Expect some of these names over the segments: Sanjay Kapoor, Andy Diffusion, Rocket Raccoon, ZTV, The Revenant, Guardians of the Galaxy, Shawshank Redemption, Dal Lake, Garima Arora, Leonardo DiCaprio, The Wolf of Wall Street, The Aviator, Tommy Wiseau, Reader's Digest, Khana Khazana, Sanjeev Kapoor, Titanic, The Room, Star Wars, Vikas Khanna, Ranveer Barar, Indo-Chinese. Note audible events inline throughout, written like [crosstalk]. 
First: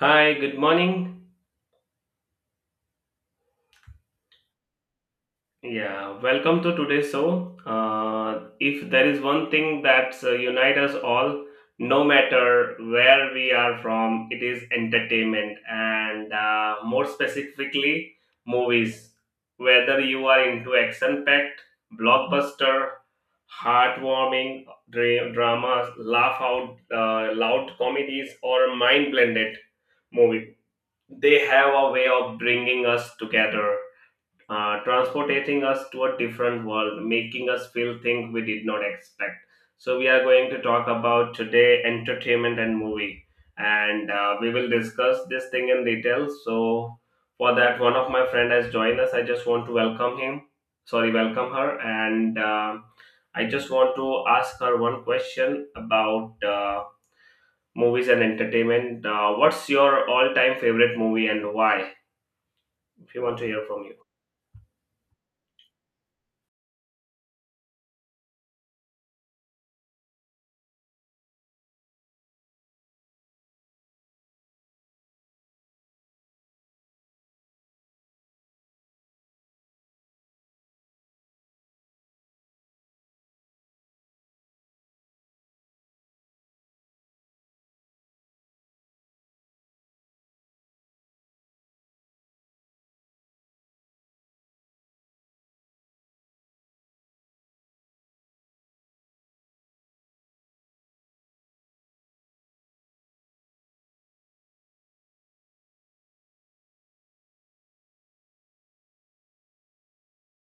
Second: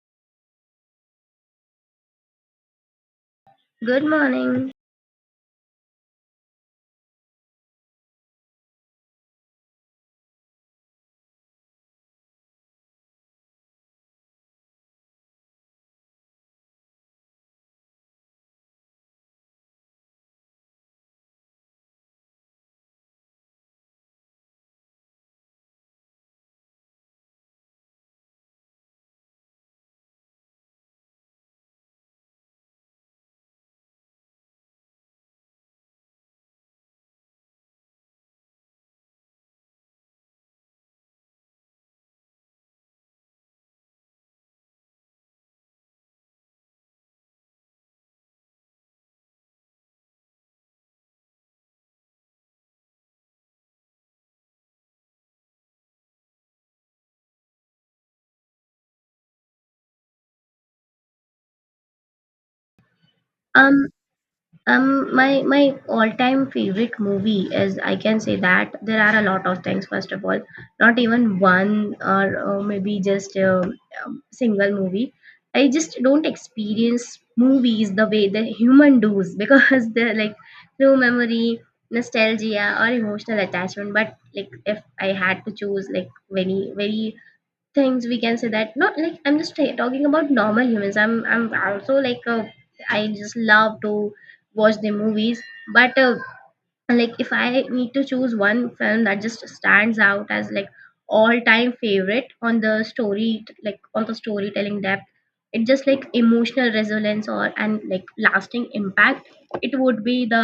Hi, good morning. Good morning. Yeah, welcome to today's show. If there is one thing that unites us all, no matter where we are from, it is entertainment and more specifically, movies. Whether you are into action packed, blockbuster, heartwarming dramas, laugh out loud comedies, or mind blended movie, they have a way of bringing us together, transporting us to a different world, making us feel things we did not expect. So we are going to talk about today entertainment and movie, and we will discuss this thing in detail. So for that, one of my friend has joined us. I just want to welcome him. Sorry, welcome her, and I just want to ask her one question about movies and entertainment. What's your all-time favorite movie and why? If you want to hear from Um, you. my all-time favorite movie is I can say that there are a lot of things. First of all, not even one or maybe just a single movie. I just don't experience movies the way the human does [laughs] because they're like through memory, nostalgia, or emotional attachment. But like if I had to choose like very things we can say that not like talking about normal humans. I'm also like a, I just love to watch the movies but and, like if I need to choose one film that just stands out as like all time favorite on the story, like on the storytelling depth, it just like emotional resonance or and like lasting impact, it would be the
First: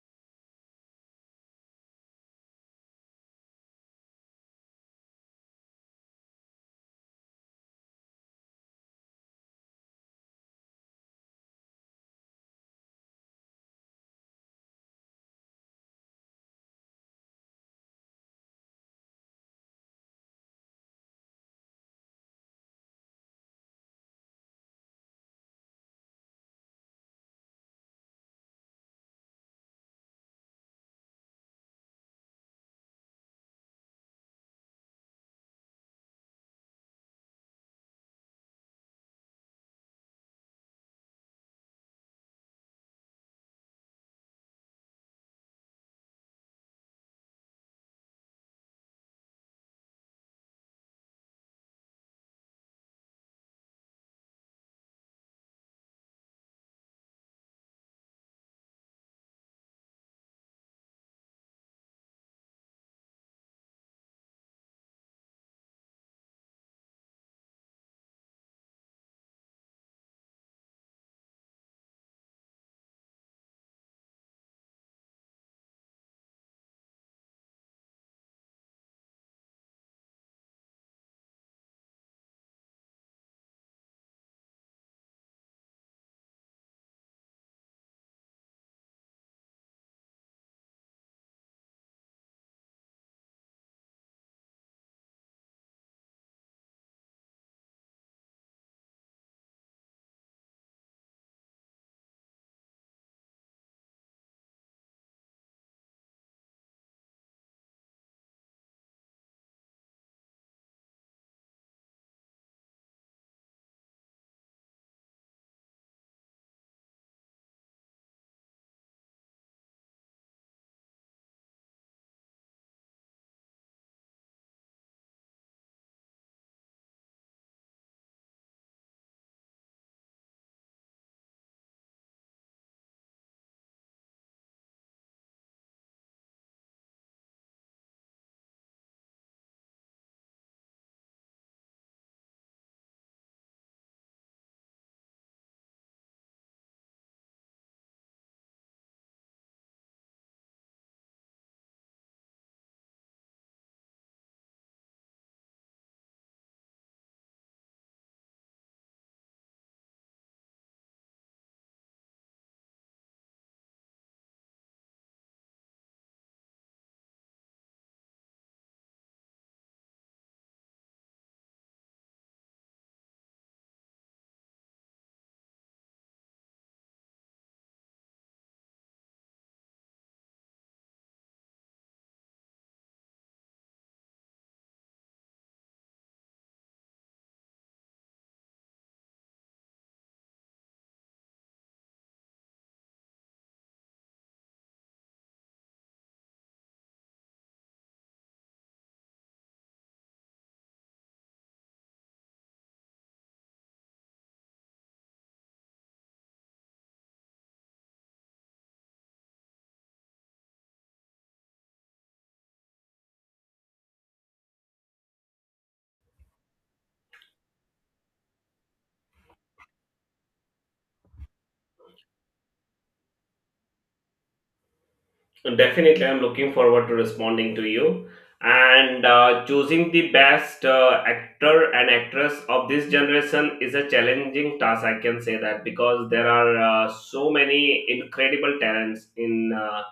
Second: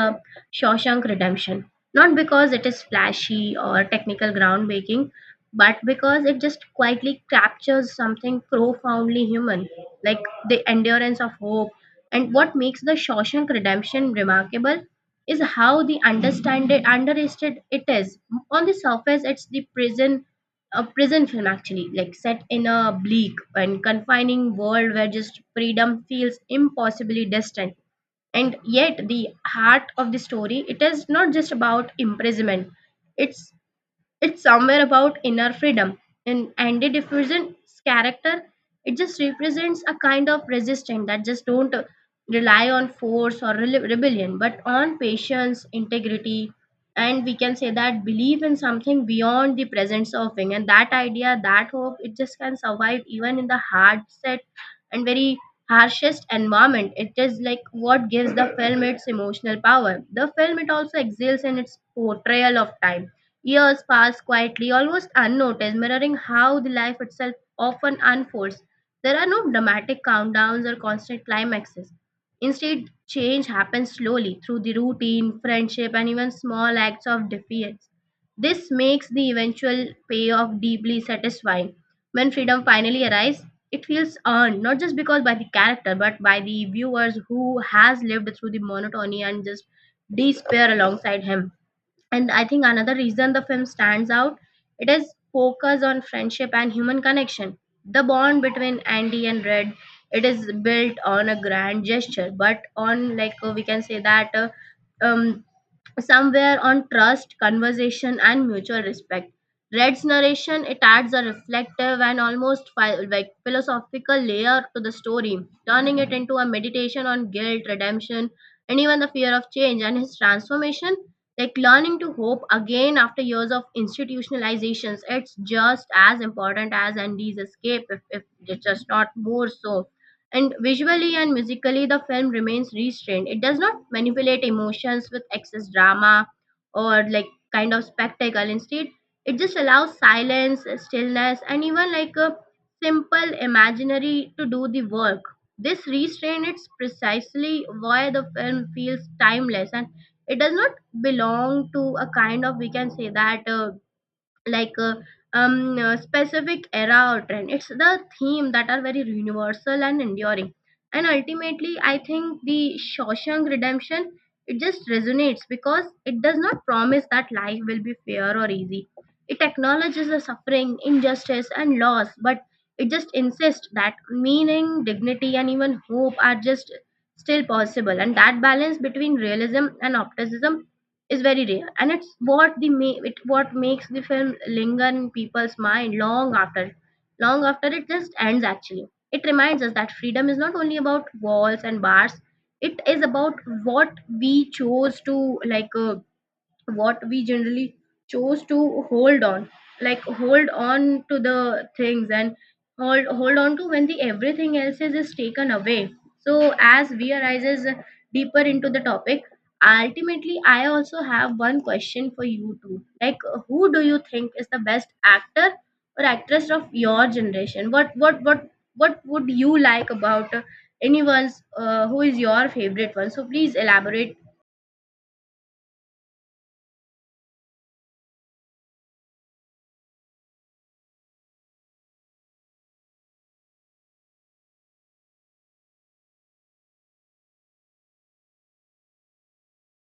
Shawshank Redemption, not because it is flashy or technical groundbreaking, but because it just quietly captures something profoundly human, like the endurance of hope. And what makes the Shawshank Redemption remarkable is how underrated it is. On the surface, it's the prison a prison film actually, like set in a bleak and confining world where just freedom feels impossibly distant. And yet the heart of the story, it is not just about imprisonment. It's it's somewhere about inner freedom. In Andy Diffusion's character, it just represents a kind of resistance that just don't rely on force or rebellion, but on patience, integrity, and we can say that belief in something beyond the present surfing. And that idea, that hope, it just can survive even in the hard set and very harshest environment. It is like what gives the film its emotional power. The film, it also excels in its portrayal of time. Years pass quietly, almost unnoticed, mirroring how the life itself often unfolds. There are no dramatic countdowns or constant climaxes. Instead, change happens slowly through the routine friendship and even small acts of defiance. This makes the eventual payoff deeply satisfying. When freedom finally arrives, it feels earned, not just because by the character but by the viewers who has lived through the monotony and just despair alongside him. And I think another reason the film stands out, it is focus on friendship and human connection. The bond between Andy and Red, it is built on a grand gesture but on we can say that um somewhere on trust, conversation, and mutual respect. Red's narration, it adds a reflective and almost like philosophical layer to the story, turning it into a meditation on guilt, redemption, and even the fear of change and his transformation. Like learning to hope again after years of institutionalizations, it's just as important as Andy's escape, if it's just not more so. And visually and musically, the film remains restrained. It does not manipulate emotions with excess drama or like kind of spectacle. Instead, it just allows silence, stillness, and even like a simple imaginary to do the work. This restraint is precisely why the film feels timeless, and it does not belong to a kind of, we can say that, like uh, specific era or trend. It's the theme that are very universal and enduring. And ultimately I think the Shawshank Redemption, it just resonates because it does not promise that life will be fair or easy. It acknowledges the suffering, injustice and loss, but it just insists that meaning, dignity and even hope are just still possible. And that balance between realism and optimism is very rare, and it's what it what makes the film linger in people's mind long after. Long after it just ends actually. It reminds us that freedom is not only about walls and bars. It is about what we chose to, like uh, what we generally chose to hold on, like hold on to the things, and hold on to when the everything else is taken away. So as we arises deeper into the topic, ultimately I also have one question for you too. Like who do you think is the best actor or actress of your generation? What would you like about anyone's who is your favorite one? So please elaborate. So, definitely, I'm looking forward to responding to you, and choosing the best actor and actress of this generation is a challenging task. I can say that, because there are so many incredible talents in,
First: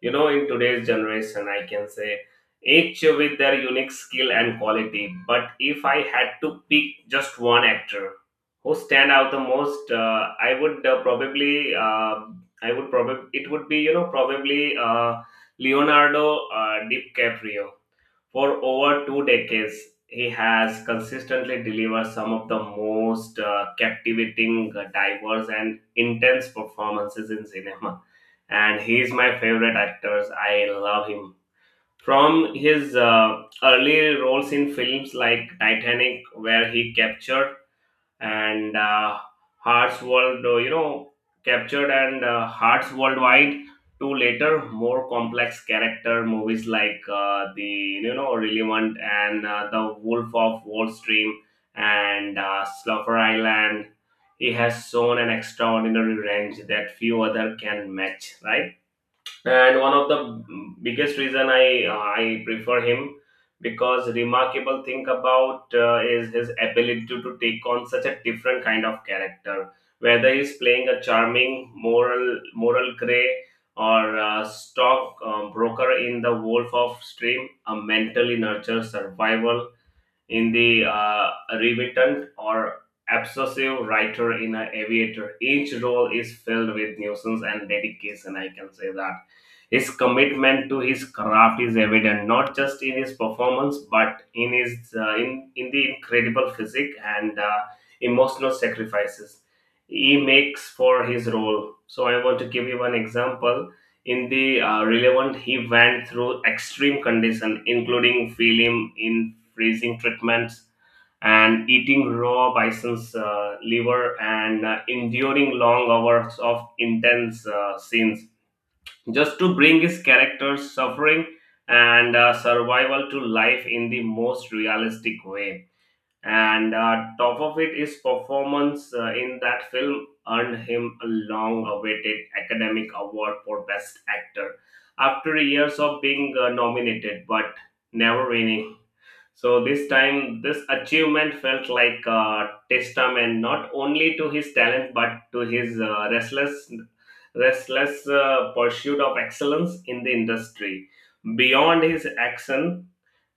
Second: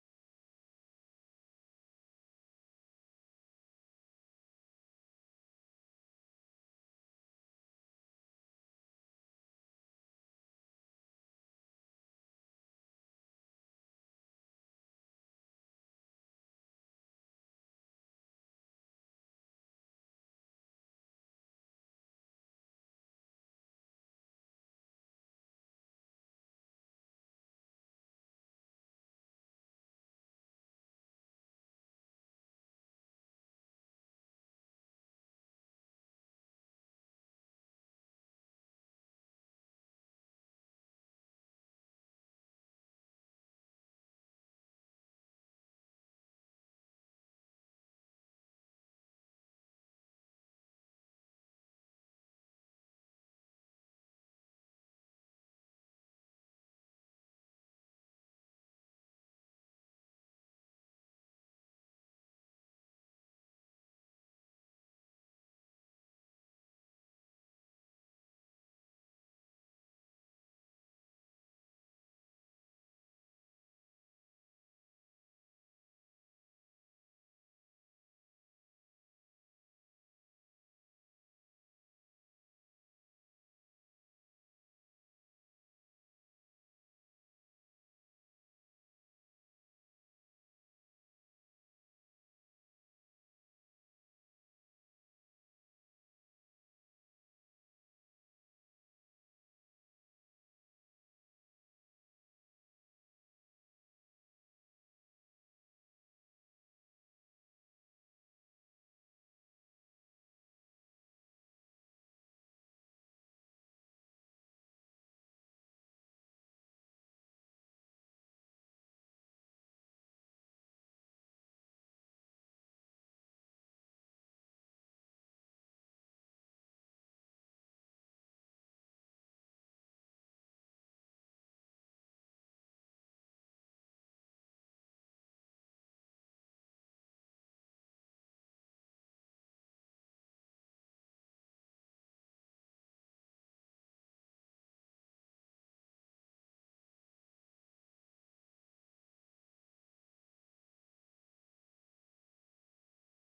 you know, in today's generation, I can say, each with their unique skill and quality. But if I had to pick just one actor who stand out the most, I would, I would probably, it would be, you know, probably Leonardo DiCaprio. For over 2 decades, he has consistently delivered some of the most captivating, diverse, and intense performances in cinema. And he is my favorite actor. I love him. From his early roles in films like Titanic, where he captured and hearts world you know, captured and hearts worldwide, to later more complex character movies like the, Relevant, and The Wolf of Wall Street, and Slaughter Island, he has shown an extraordinary range that few other can match, right? And one of the biggest reason I prefer him, because remarkable thing about is his ability to take on such a different kind of character. Whether he's playing a charming moral gray, or a stock broker in The Wolf of Stream, a mentally nurtured survival in the Remittent, or obsessive writer in an Aviator. Each role is filled with nuisance and dedication, I can say that. His commitment to his craft is evident not just in his performance, but in his in the incredible physique and emotional sacrifices he makes for his role. So I want to give you one example. In the Relevant, he went through extreme conditions, including film in freezing treatments and eating raw bison's liver, and enduring long hours of intense scenes, just to bring his character's suffering and survival to life in the most realistic way. And top of it, is performance in that film earned him a long-awaited academic award for best actor, after years of being nominated but never winning. So this time, this achievement felt like a testament not only to his talent, but to his restless pursuit of excellence in the industry. Beyond his action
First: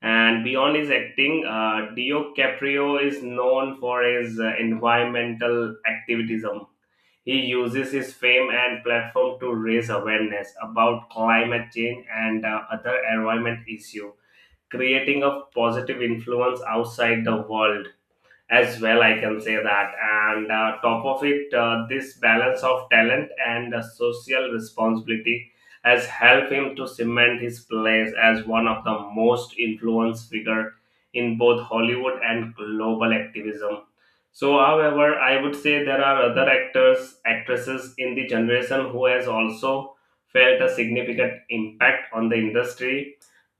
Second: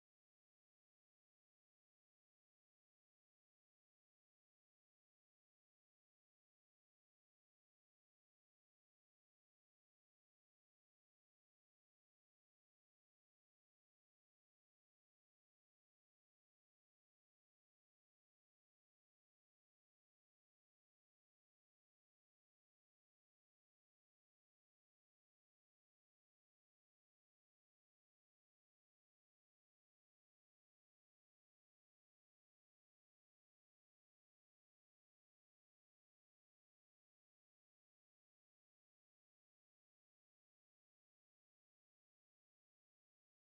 and beyond his acting, Dio Caprio is known for his environmental activism. He uses his fame and platform to raise awareness about climate change and other environment issues, creating a positive influence outside the world as well, I can say that. And top of it, this balance of talent and social responsibility has helped him to cement his place as one of the most influenced figure in both Hollywood and global activism. So however, I would say there are other actors, actresses in the generation who has also felt a significant impact on the industry,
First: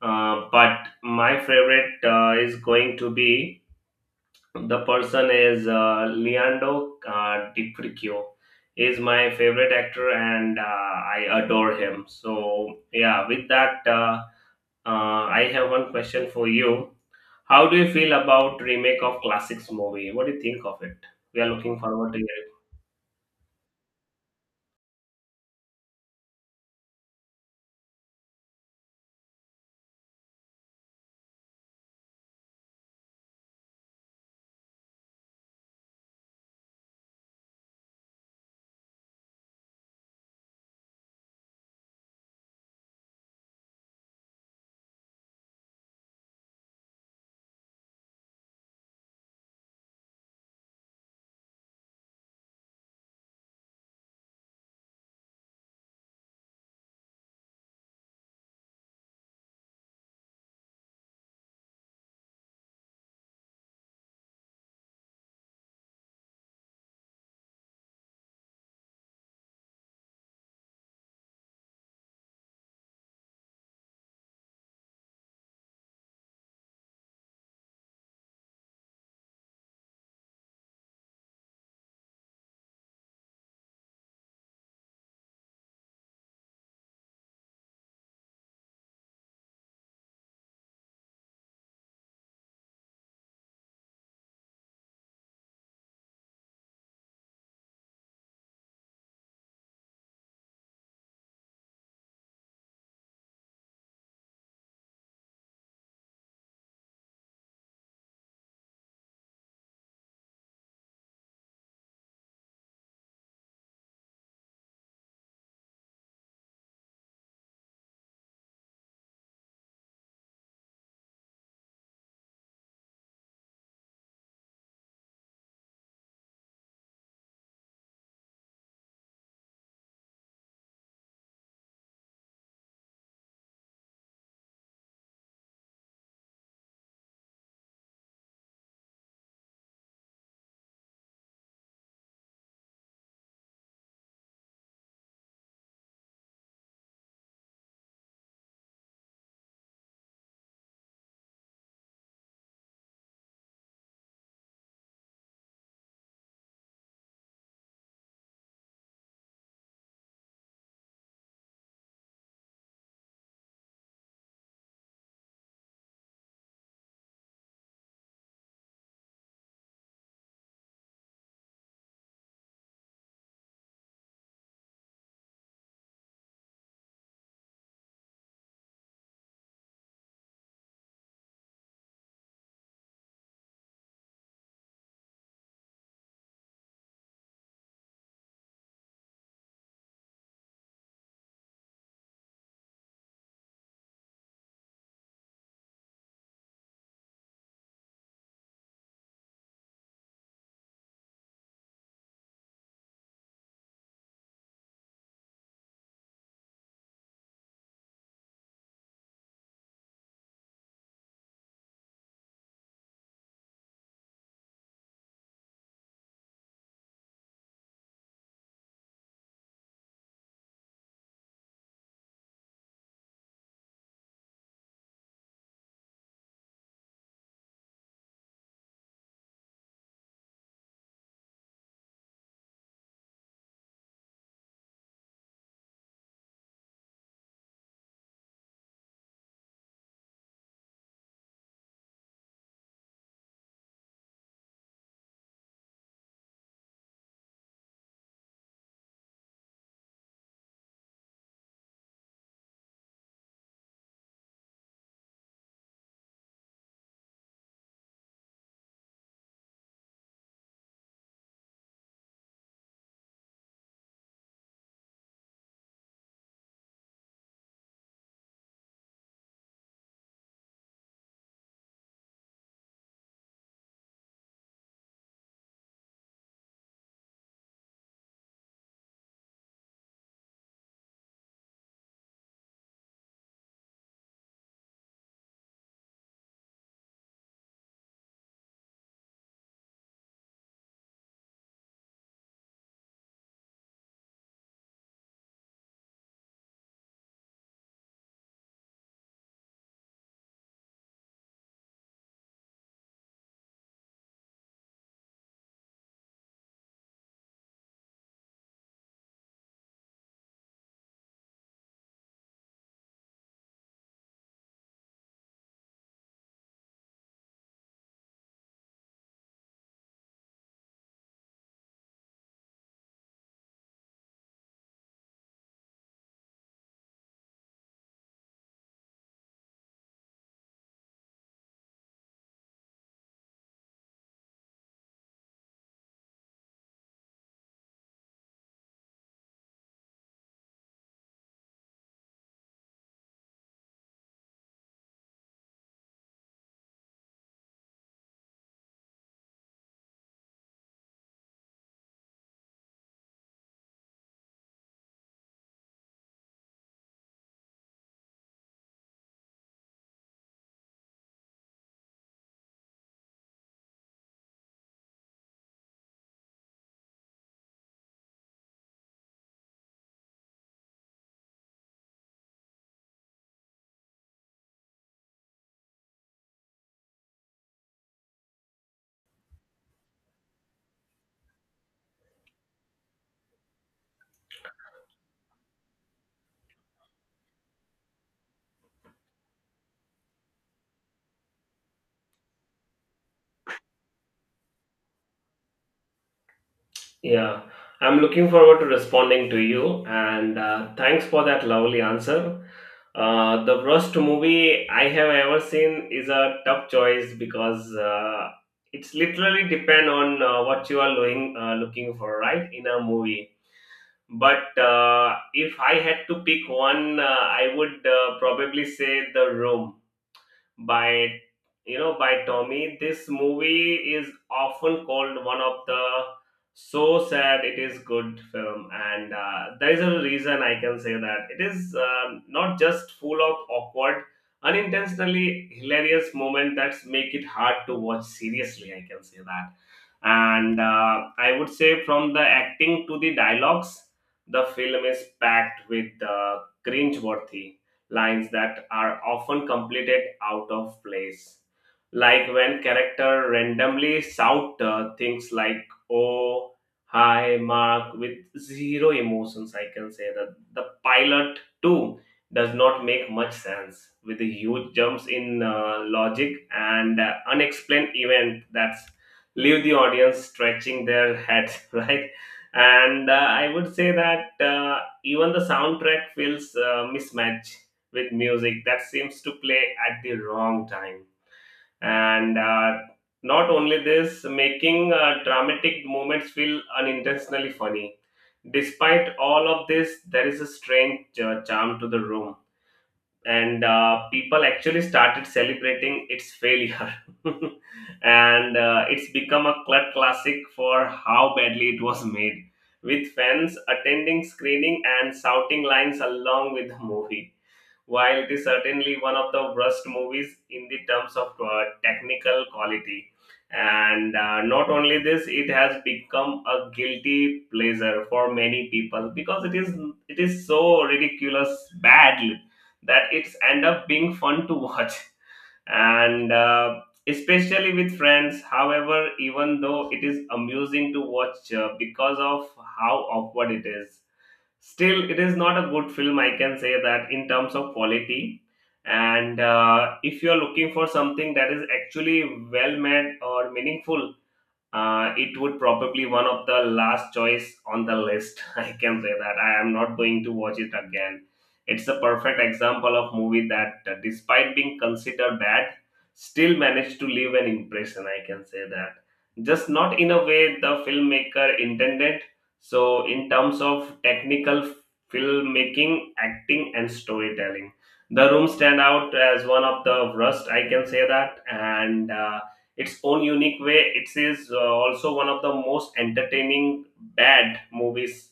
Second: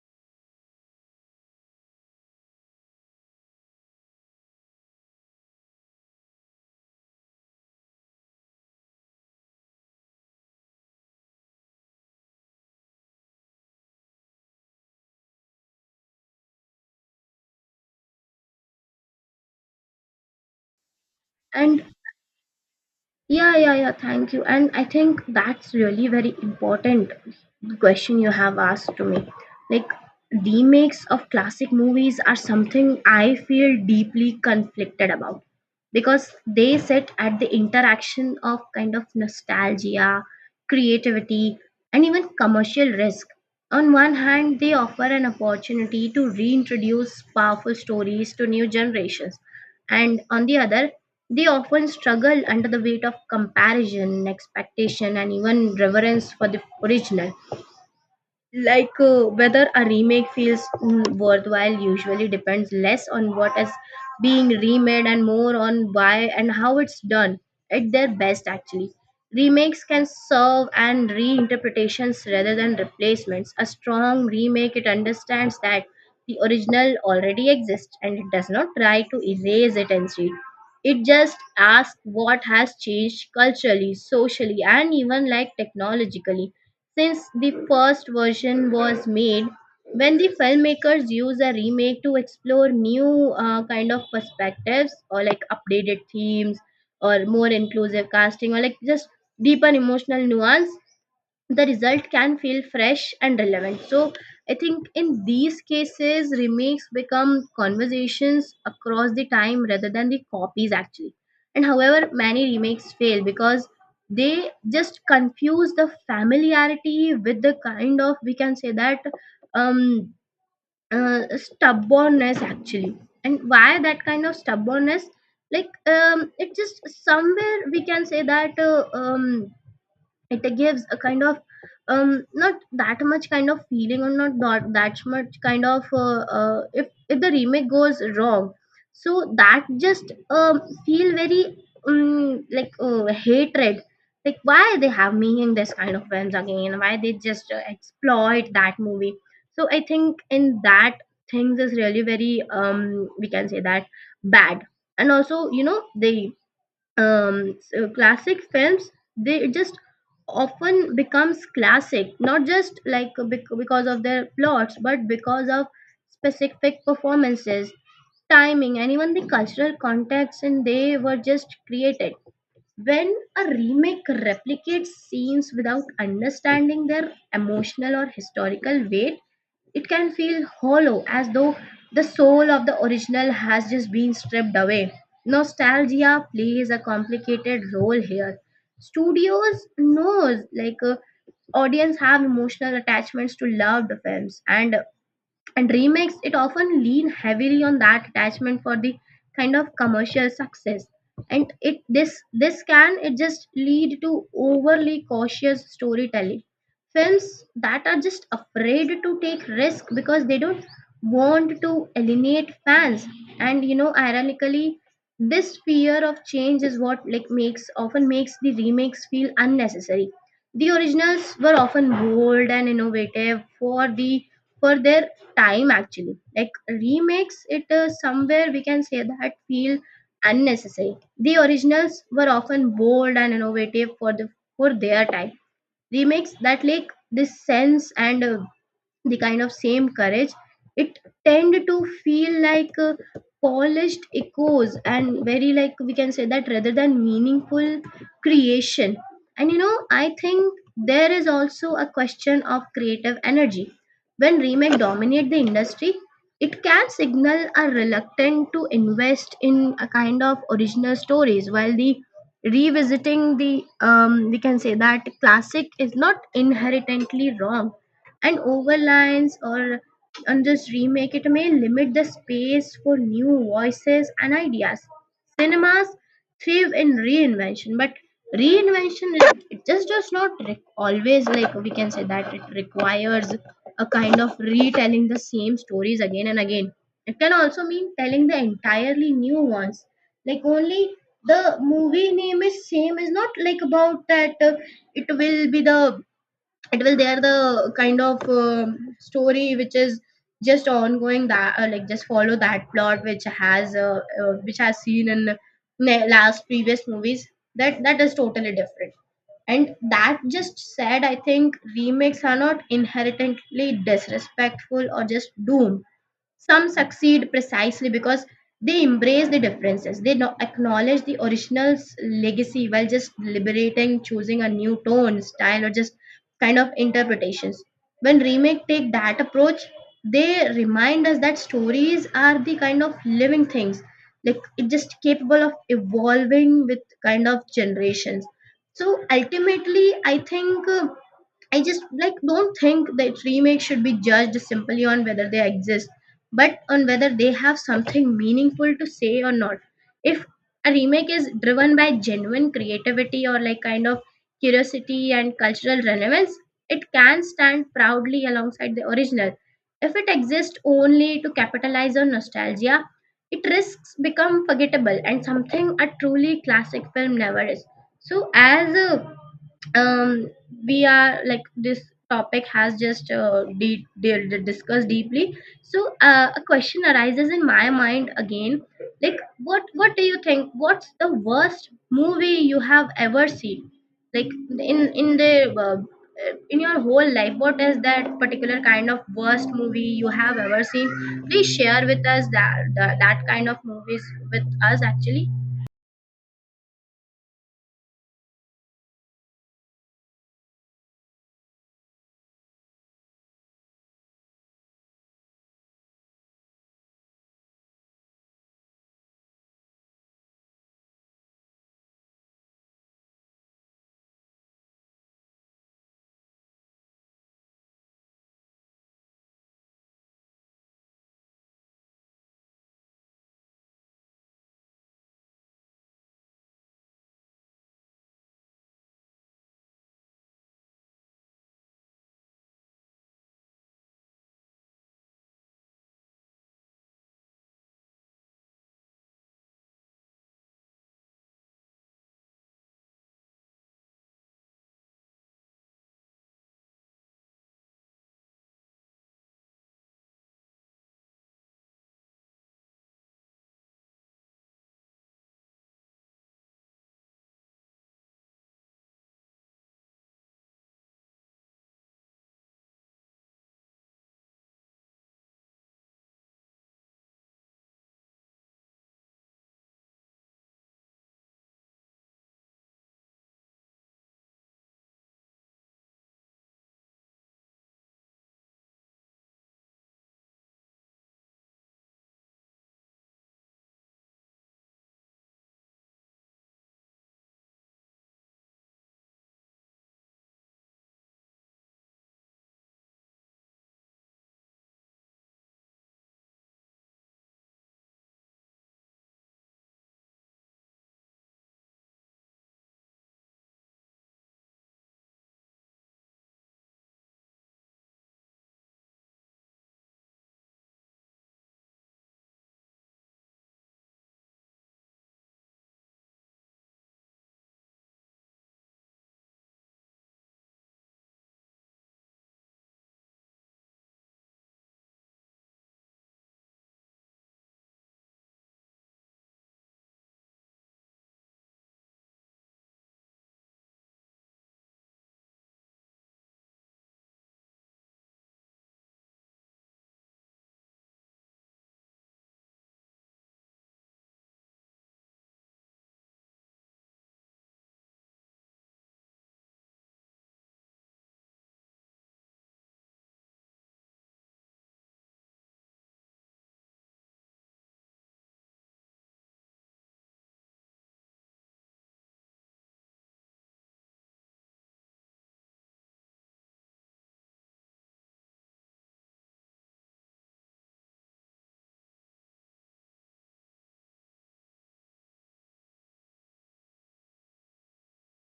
but my favorite is going to be, the person is Leandro DiPricchio. Is my favorite actor and I adore him. So yeah, with that, I have one question for you. How do you feel about remake of classics movie? What do you think of it? We are looking And forward to hearing. yeah, yeah, yeah, thank you. And I think that's really very important question you have asked to me. Like remakes of classic movies are something I feel deeply conflicted about, because they sit at the interaction of kind of nostalgia, creativity, and even commercial risk. On one hand, they offer an opportunity to reintroduce powerful stories to new generations, and on the other they often struggle under the weight of comparison, expectation and even reverence for the original. Whether a remake feels worthwhile usually depends less on what is being remade and more on why and how it's done. At their best actually, remakes can serve and reinterpretations rather than replacements. A strong remake, it understands that the original already exists, and it does not try to erase it. Instead, it just asks what has changed culturally, socially and even like technologically since the first version was made, when the filmmakers use a remake to explore new kind of perspectives or like updated themes or more inclusive casting or like just deeper emotional nuance, the result can feel fresh and relevant. So I think in these cases, remakes become conversations across the time rather than the copies actually. And however, many remakes fail because they just confuse the familiarity with the kind of, we can say that, um, stubbornness actually. And why that kind of stubbornness? It just somewhere we can say that it gives a kind of not that much kind of feeling or not that, that much kind of if the remake goes wrong, so that just feel very hatred, like why they have making this kind of films again, why they just exploit that movie. So I think in that things is really very we can say that bad. And also you know they, so classic films, they just often becomes classic not just like because of their plots, but because of specific performances, timing and even the cultural context, and they were just created. When a remake replicates scenes without understanding their emotional or historical weight, it can feel hollow, as though the soul of the original has just been stripped away. Nostalgia plays a complicated role here. Studios knows audience have emotional attachments to loved films, and remakes, it often lean heavily on that attachment for the kind of commercial success. And it this can it just lead to overly cautious storytelling, films that are just afraid to take risk because they don't want to alienate fans. And you know, ironically, this fear of change is what like makes often makes the remakes feel unnecessary. The originals were often bold and innovative for the for their time actually. Like remakes it somewhere we can say that feel unnecessary. The originals were often bold and innovative for the for their time. Remakes that lack this sense and the kind of same courage, it tend to feel polished echoes and very like we can say that rather than meaningful creation. And you know, I think there is also a question of creative energy. When remake dominate the industry, it can signal a reluctant to invest in a kind of original stories. While the revisiting the we can say that classic is not inherently wrong, and overlines or and just remake it may limit the space for new voices and ideas. Cinemas thrive in reinvention, but reinvention it just does not always like we can say that it requires a kind of retelling the same stories again and again. It can also mean telling the entirely new ones. Like only the movie name is same is not like about that it will be the it will there the kind of story which is just ongoing that like just follow that plot which has seen in last previous movies. That is totally different. And that just said, I think remakes are not inherently disrespectful or just doomed. Some succeed precisely because they embrace the differences. They acknowledge the original's legacy while just liberating choosing a new tone, style or just kind of interpretations. When remake take that approach, they remind us that stories are the kind of living things, like it just capable of evolving with kind of generations. So ultimately I think I just like don't think that remakes should be judged simply on whether they exist, but on whether they have something meaningful to say or not. If a remake is driven by genuine creativity or like kind of curiosity and cultural relevance, it can stand proudly alongside the original. If it exists only to capitalize on nostalgia, it risks become forgettable and something a truly classic film never is. So as a um we are like this topic has just discussed deeply, so a question arises in my mind again, like what do you think, what's the worst movie you have ever seen, like in the uh, in your whole life, what is that particular kind of worst movie you have ever seen? Please share with us that that kind of movies with us actually. Yeah, I'm looking forward to responding to you, and thanks for that lovely answer. The worst movie I have ever seen is a tough choice, because it's literally depend on, what you are doing, looking for, right, in a movie. But if I had to pick one, I would probably say The Room, by you know by Tommy. This movie is often called one of the so sad it is good film, and there is a reason, I can say that. It is not just full of awkward, unintentionally hilarious moment that make it hard to watch seriously, I can say that. And I would say, from the acting to the dialogues, the film is packed with cringe worthy lines that are often completed out of place. Like when character randomly shout things like, "Oh, hi, Mark," with zero emotions, I can say that. The pilot too does not make much sense, with the huge jumps in logic, and unexplained event that leave the audience stretching their heads, [laughs] right? And I would say that even the soundtrack feels mismatch, with music that seems to play at the wrong time. And not only this, making dramatic moments feel unintentionally funny. Despite all of this, there is a strange charm to The Room, and people actually started celebrating its failure. [laughs] And it's become a cult classic for how badly it was made, with fans attending screening and shouting lines along with the movie. While it is certainly one of the worst movies in the terms of technical quality, and not only this, it has become a guilty pleasure for many people, because it is so ridiculous, badly, that it's end up being fun to watch, [laughs] and especially with friends. However, even though it is amusing to watch, because of how awkward it is, still it is not a good film, I can say that, in terms of quality. And if you are looking for something that is actually well made or meaningful, it would probably one of the last choice on the list. [laughs] I can say that I am not going to watch it again. It's a perfect example of movie that, despite being considered bad, still managed to leave an impression, I can say that, just not in a way the filmmaker intended. So in terms of technical filmmaking, acting, and storytelling, The Room stand out as one of the worst, I can say that, and its own unique way it is also one of the most entertaining bad movies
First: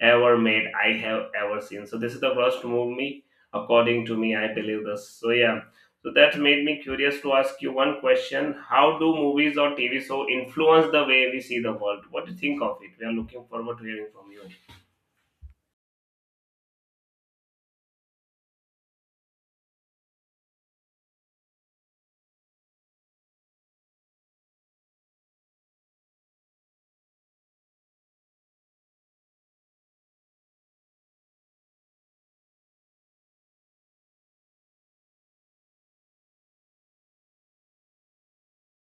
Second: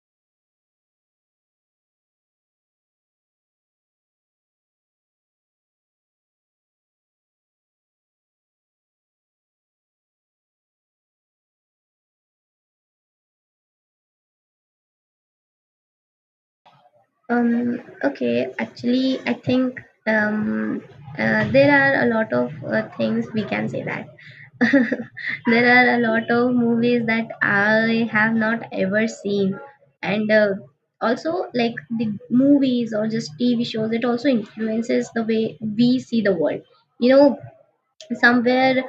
ever made, I have ever seen. So this is the worst movie, according to me, I believe this. So yeah, so that made me curious to ask you one question. How do movies or TV show influence the way we see the world? What do you think of it? We are looking forward to hearing from you. Okay, actually, I think um, there are a lot of things we can say that. [laughs] There are a lot of movies that I have not ever seen, and also like the movies or just TV shows, it also influences the way we see the world. You know, somewhere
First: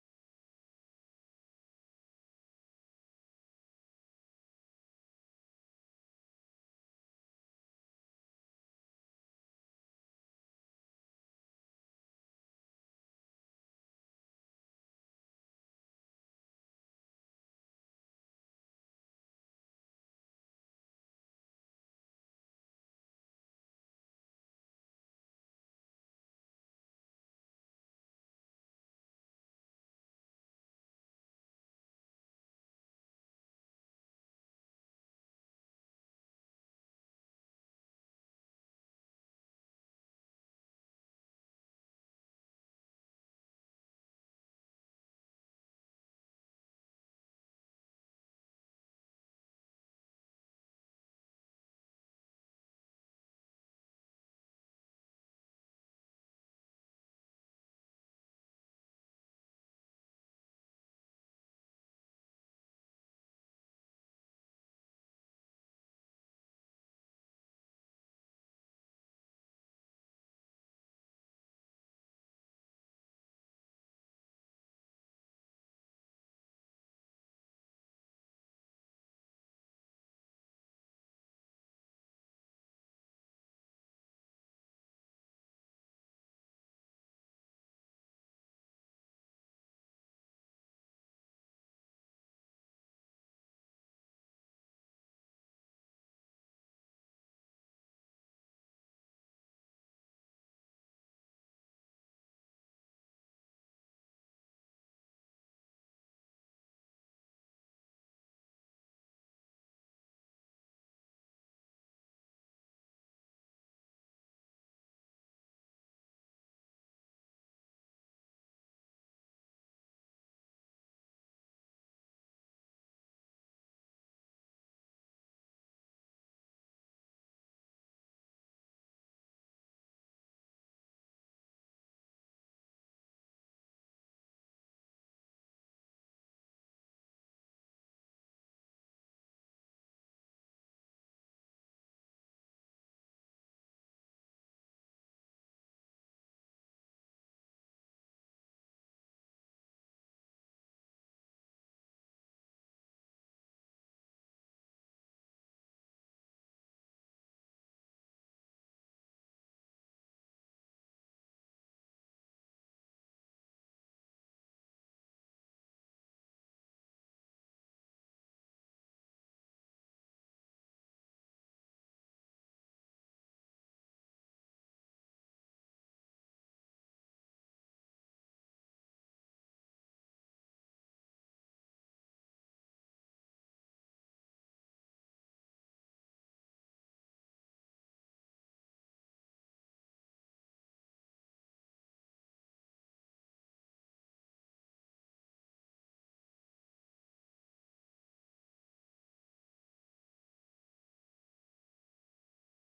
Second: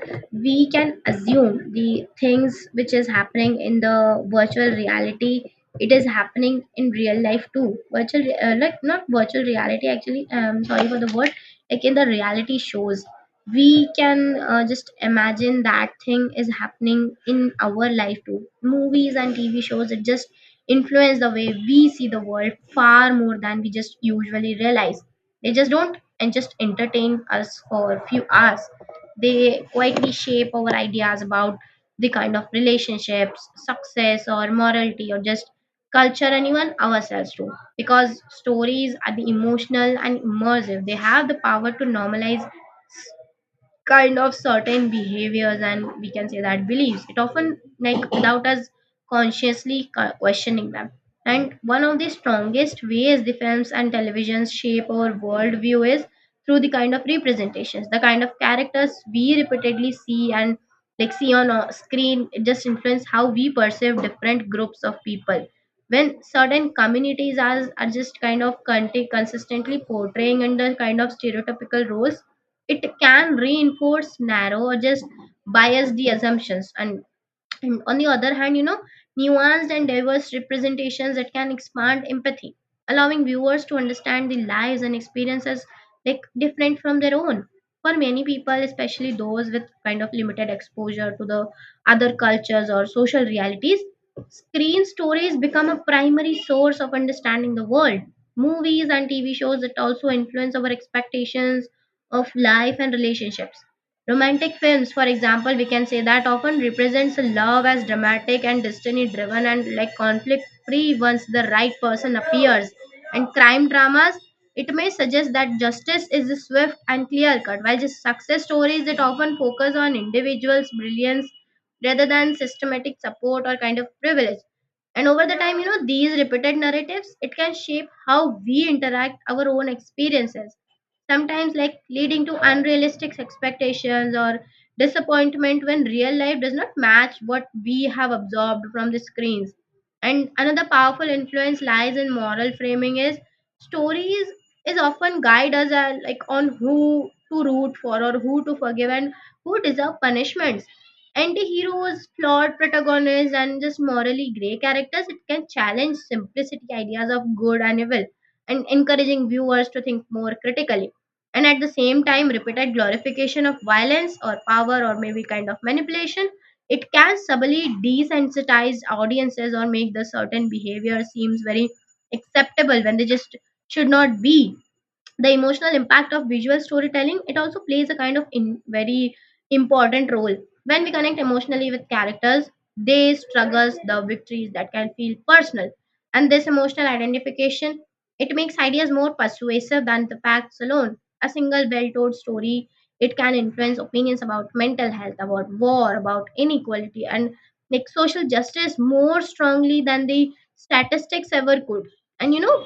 we can assume the things which is happening in the virtual reality, it is happening in real life too. Like, not virtual reality actually, sorry for the word, like in the reality shows, we can just imagine that thing is happening in our life too. Movies and TV shows, it just influence the way we see the world far more than we just usually realize. They just don't and just entertain us for a few hours, they quietly shape our ideas about the kind of relationships, success, or morality, or just culture, and even ourselves too. Because stories are the emotional and immersive, they have the power to normalize kind of certain behaviors and we can say that beliefs, it often like without us consciously questioning them. And one of the strongest ways the films and televisions shape our worldview is through the kind of representations, the kind of characters we repeatedly see and like see on a screen, it just influence how we perceive different groups of people. When certain communities are just kind of consistently portraying under kind of stereotypical roles, it can reinforce narrow or just bias the assumptions. And on the other hand, you know, nuanced and diverse representations that can expand empathy, allowing viewers to understand the lives and experiences like different from their own. For many people, especially those with kind of limited exposure to the other cultures or social realities, screen stories become a primary source of understanding the world. Movies and TV shows that also influence our expectations of life and relationships. Romantic films, for example, we can say that often represents love as dramatic and destiny driven and like conflict free once the right person appears. And crime dramas, it may suggest that justice is swift and clear cut, while just success stories it often focus on individuals' brilliance rather than systematic support or kind of privilege. And over the time, you know, these repeated narratives, it can shape how we interact our own experiences, sometimes like leading to unrealistic expectations or disappointment when real life does not match what we have absorbed from the screens. And another powerful influence lies in moral framing, is stories is often guide us like on who to root for or who to forgive and who deserve punishments. Anti-heroes, flawed protagonists and just morally gray characters, it can challenge simplicity ideas of good and evil and encouraging viewers to think more critically. And at the same time, repeated glorification of violence or power or maybe kind of manipulation, it can subtly desensitize audiences or make the certain behavior seems very acceptable when they just should not be. The emotional impact of visual storytelling, it also plays a kind of in very important role. When we connect emotionally with characters, they struggles, the victories, that can feel personal. And this emotional identification, it makes ideas more persuasive than the facts alone. A single well-told story, it can influence opinions about mental health, about war, about inequality and like social justice more strongly than the statistics ever could. And you know,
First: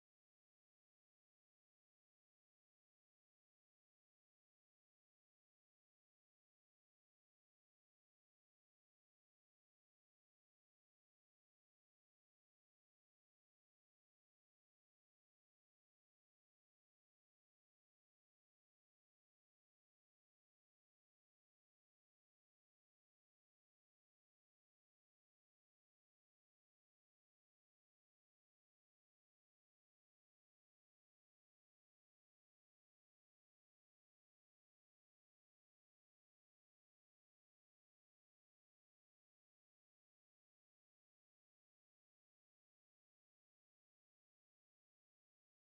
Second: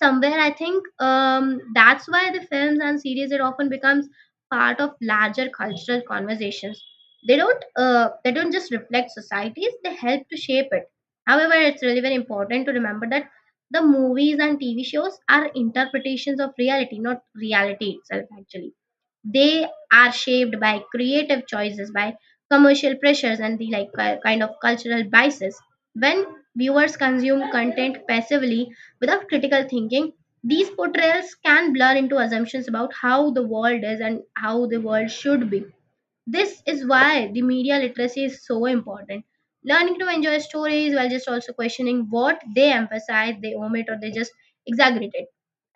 somewhere I think that's why the films and series, it often becomes part of larger cultural conversations. They don't they don't just reflect societies, they help to shape it. However, it's really very important to remember that the movies and TV shows are interpretations of reality, not reality itself actually. They are shaped by creative choices, by commercial pressures and the like kind of cultural biases. When viewers consume content passively without critical thinking, these portrayals can blur into assumptions about how the world is and how the world should be. This is why the media literacy is so important. Learning to enjoy stories while just also questioning what they emphasize, they omit, or they just exaggerate it.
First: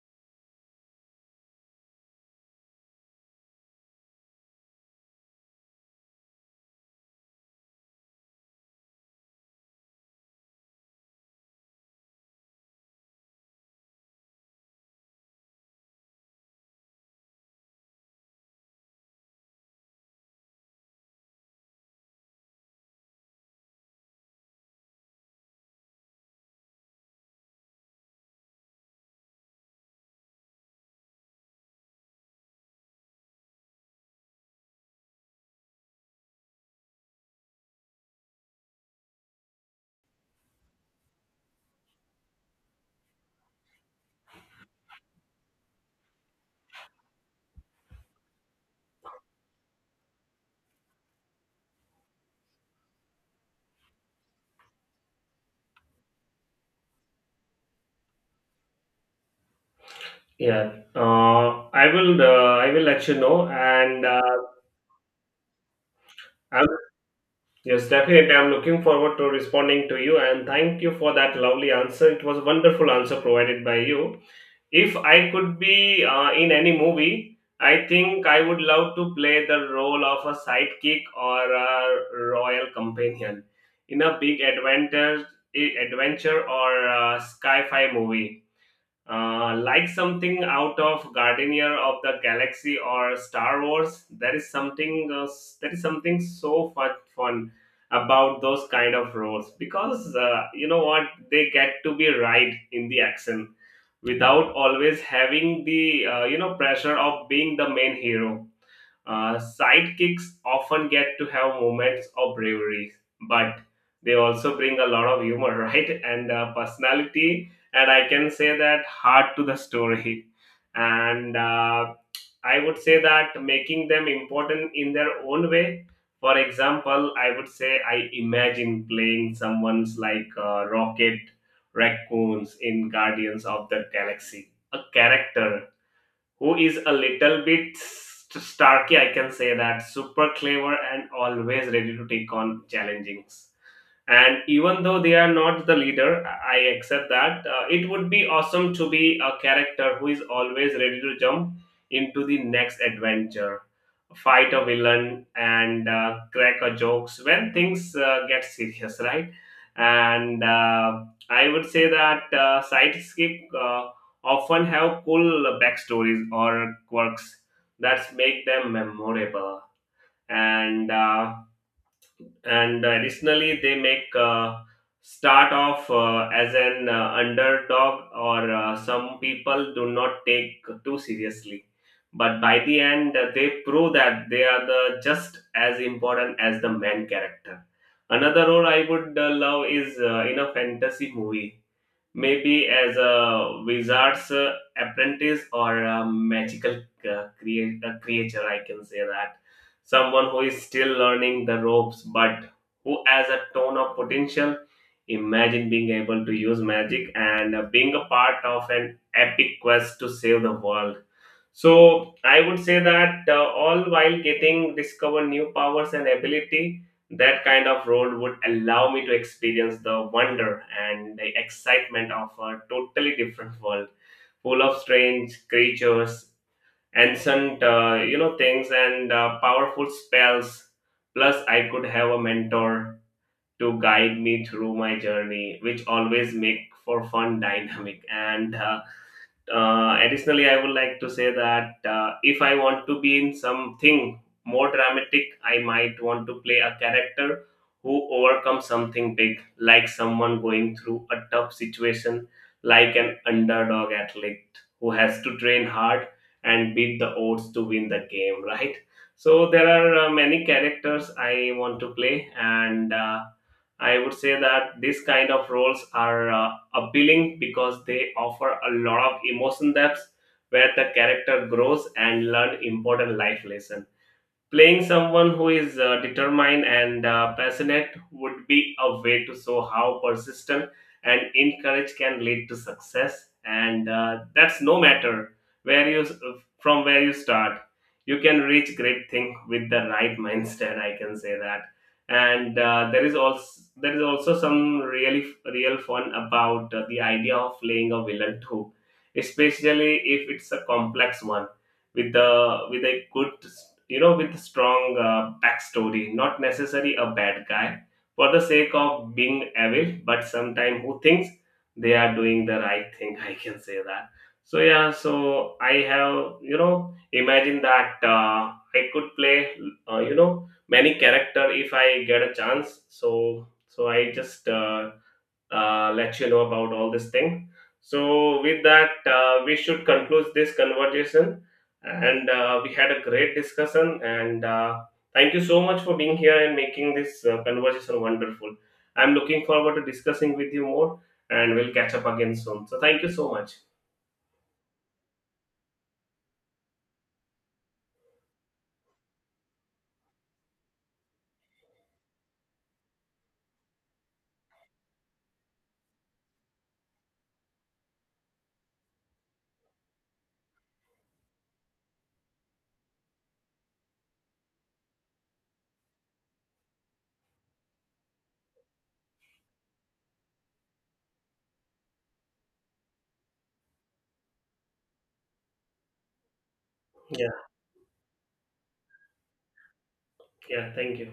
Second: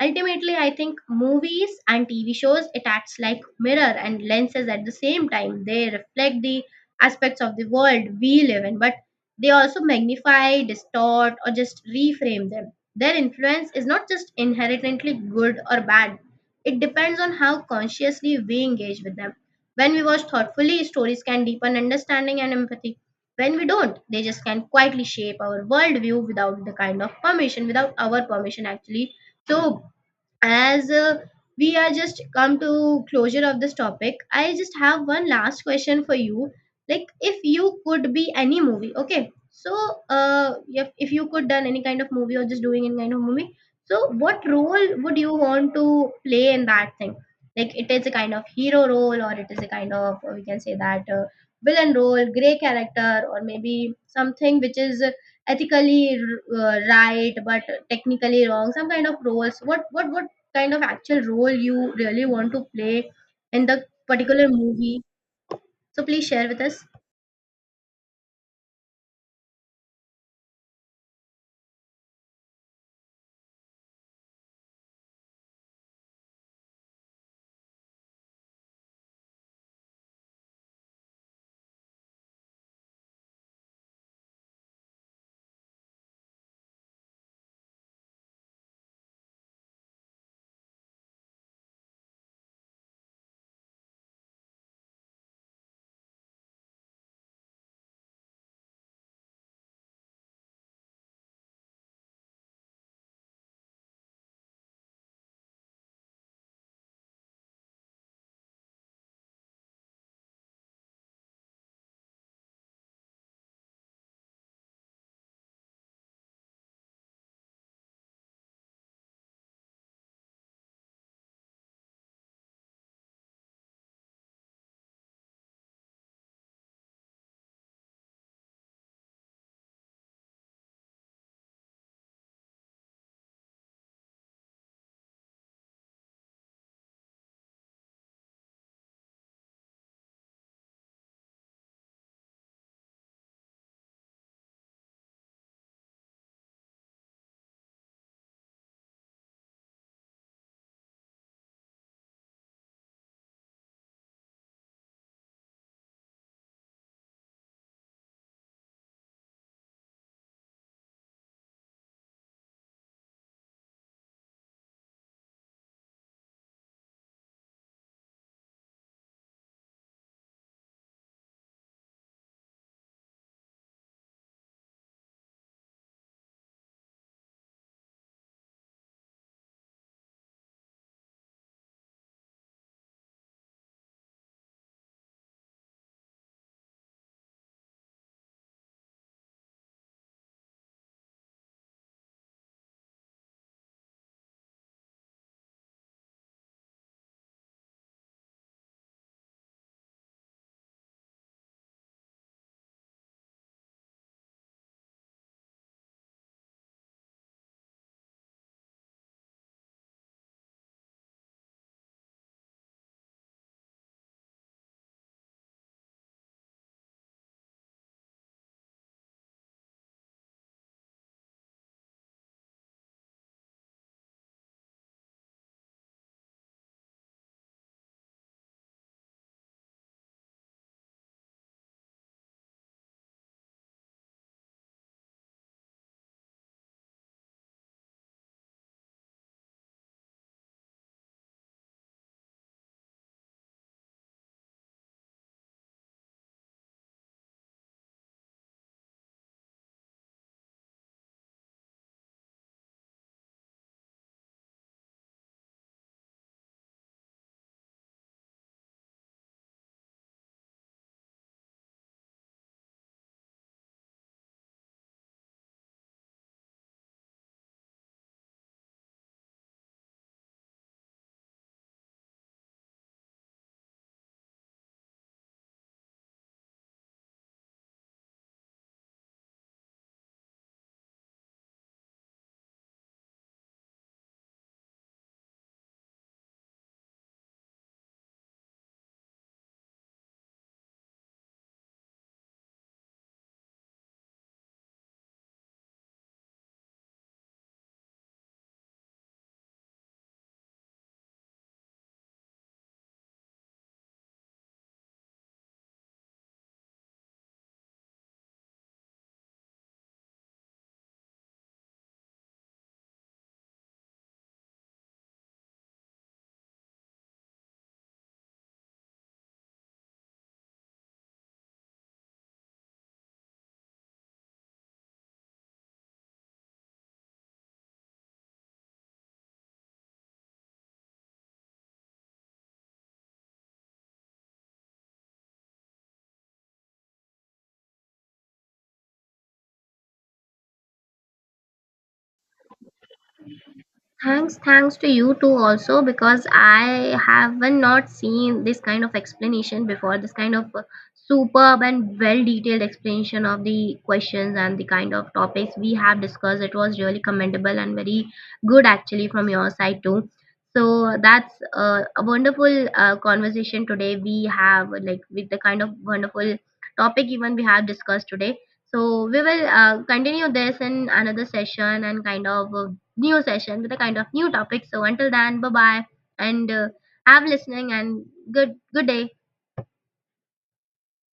Ultimately, I think movies and TV shows it acts like mirror and lenses at the same time. They reflect the aspects of the world we live in, but they also magnify, distort, or just reframe them. Their influence is not just inherently good or bad. It depends on how consciously we engage with them. When we watch thoughtfully, stories can deepen understanding and empathy. When we don't, they just can quietly shape our worldview without the kind of permission, without our permission. Actually. So as we are just come to closure of this topic, I just have one last question for you, like if you could be any movie, okay. So if you could done any kind of movie or just doing any kind of movie, so what role would you want to play in that thing? Like, it is a kind of hero role or it is a kind of we can say that villain role, gray character, or maybe something which is ethically right but technically wrong, some kind of roles, what what Yeah, kind of actual role i you will really want uh, to i will let play you know, in the and particular movie? So please share with I'm us. yes, definitely. I'm looking forward to responding to you, and thank you for that lovely answer. It was a wonderful answer provided by you. If I could be in any movie, I think I would love to play the role of a sidekick or a royal companion in a big adventure or sci-fi movie. Like something out of Guardian of the Galaxy or Star Wars, there is something, there is something so fun about those kind of roles, because you know what, they get to be right in the action, without always having the pressure of being the main hero. Sidekicks often get to have moments of bravery, but they also bring a lot of humor, [laughs] right? And personality, and I can say that, heart to the story. And I would say that, making them important in their own way. For example, I would say I imagine playing someone's like Rocket Raccoons in Guardians of the Galaxy, a character who is a little bit starky, I can say that, super clever and always ready to take on challenges. And even though they are not the leader, I accept that. It would be awesome to be a character who is always ready to jump into the next adventure, fight a villain, and crack a jokes when things get serious, right? And I would say that, sidekicks often have cool backstories or quirks that make them memorable. And and additionally, they make start off as an underdog, or some people do not take too seriously, but by the end they prove that they are the just as important as the main character. Another role I would love is in a fantasy movie. Maybe as a wizard's apprentice, or a magical creature, I can say that. Someone who is still learning the ropes, but who has a ton of potential. Imagine being able to use magic and being a part of an epic quest to save the world. So I would say that, all while getting discover new powers and ability, that kind of role would allow me to experience the wonder and the excitement of a totally different world, full of strange creatures, ancient, you know, things, and powerful spells. Plus, I could have a mentor to guide me through my journey, which always make for fun, [laughs] dynamic and. Additionally, I would like to say that, if I want to be in something more dramatic, I might want to play a character who overcomes something big, like someone going through a tough situation, like an underdog athlete who has to train hard and beat the odds to win the game, right? So, there are many characters I want to play, and I would say that these kind of roles are appealing, because they offer a lot of emotion depth, where the character grows and learn important life lessons. Playing someone who is determined and passionate, would be a way to show how persistent and encourage can lead to success. And that's no matter where you from where you start, you can reach great thing with the right mindset, I can say that. And there is also some real fun about the idea of playing a villain too, especially if it's a complex one, with a good, you know, with strong backstory, not necessarily a bad guy for the sake of being evil, but sometime who thinks they are doing the right thing, [laughs] I can say that. So yeah, so I have, you know, imagine that I could play you know, many character if I get a chance. So I just, let you know about all this thing. So, with that, we should conclude this conversation. And we had a great discussion. And thank you so much for being here and making this conversation wonderful. I'm looking forward to discussing with you more, and we'll catch up again soon. So, thank you so much. Thanks, thanks to you too also because I haven't not seen this kind of explanation before. This kind of superb and well detailed explanation of the questions and the kind of topics we have discussed. It was really commendable and very good actually from your side too. So that's a wonderful conversation today we have like with the kind of wonderful topic even we have discussed today. So we will continue this in another session and kind of a new session with a kind of new topic. So until then, bye bye, and have Yeah, listening and good day. yeah, thank you.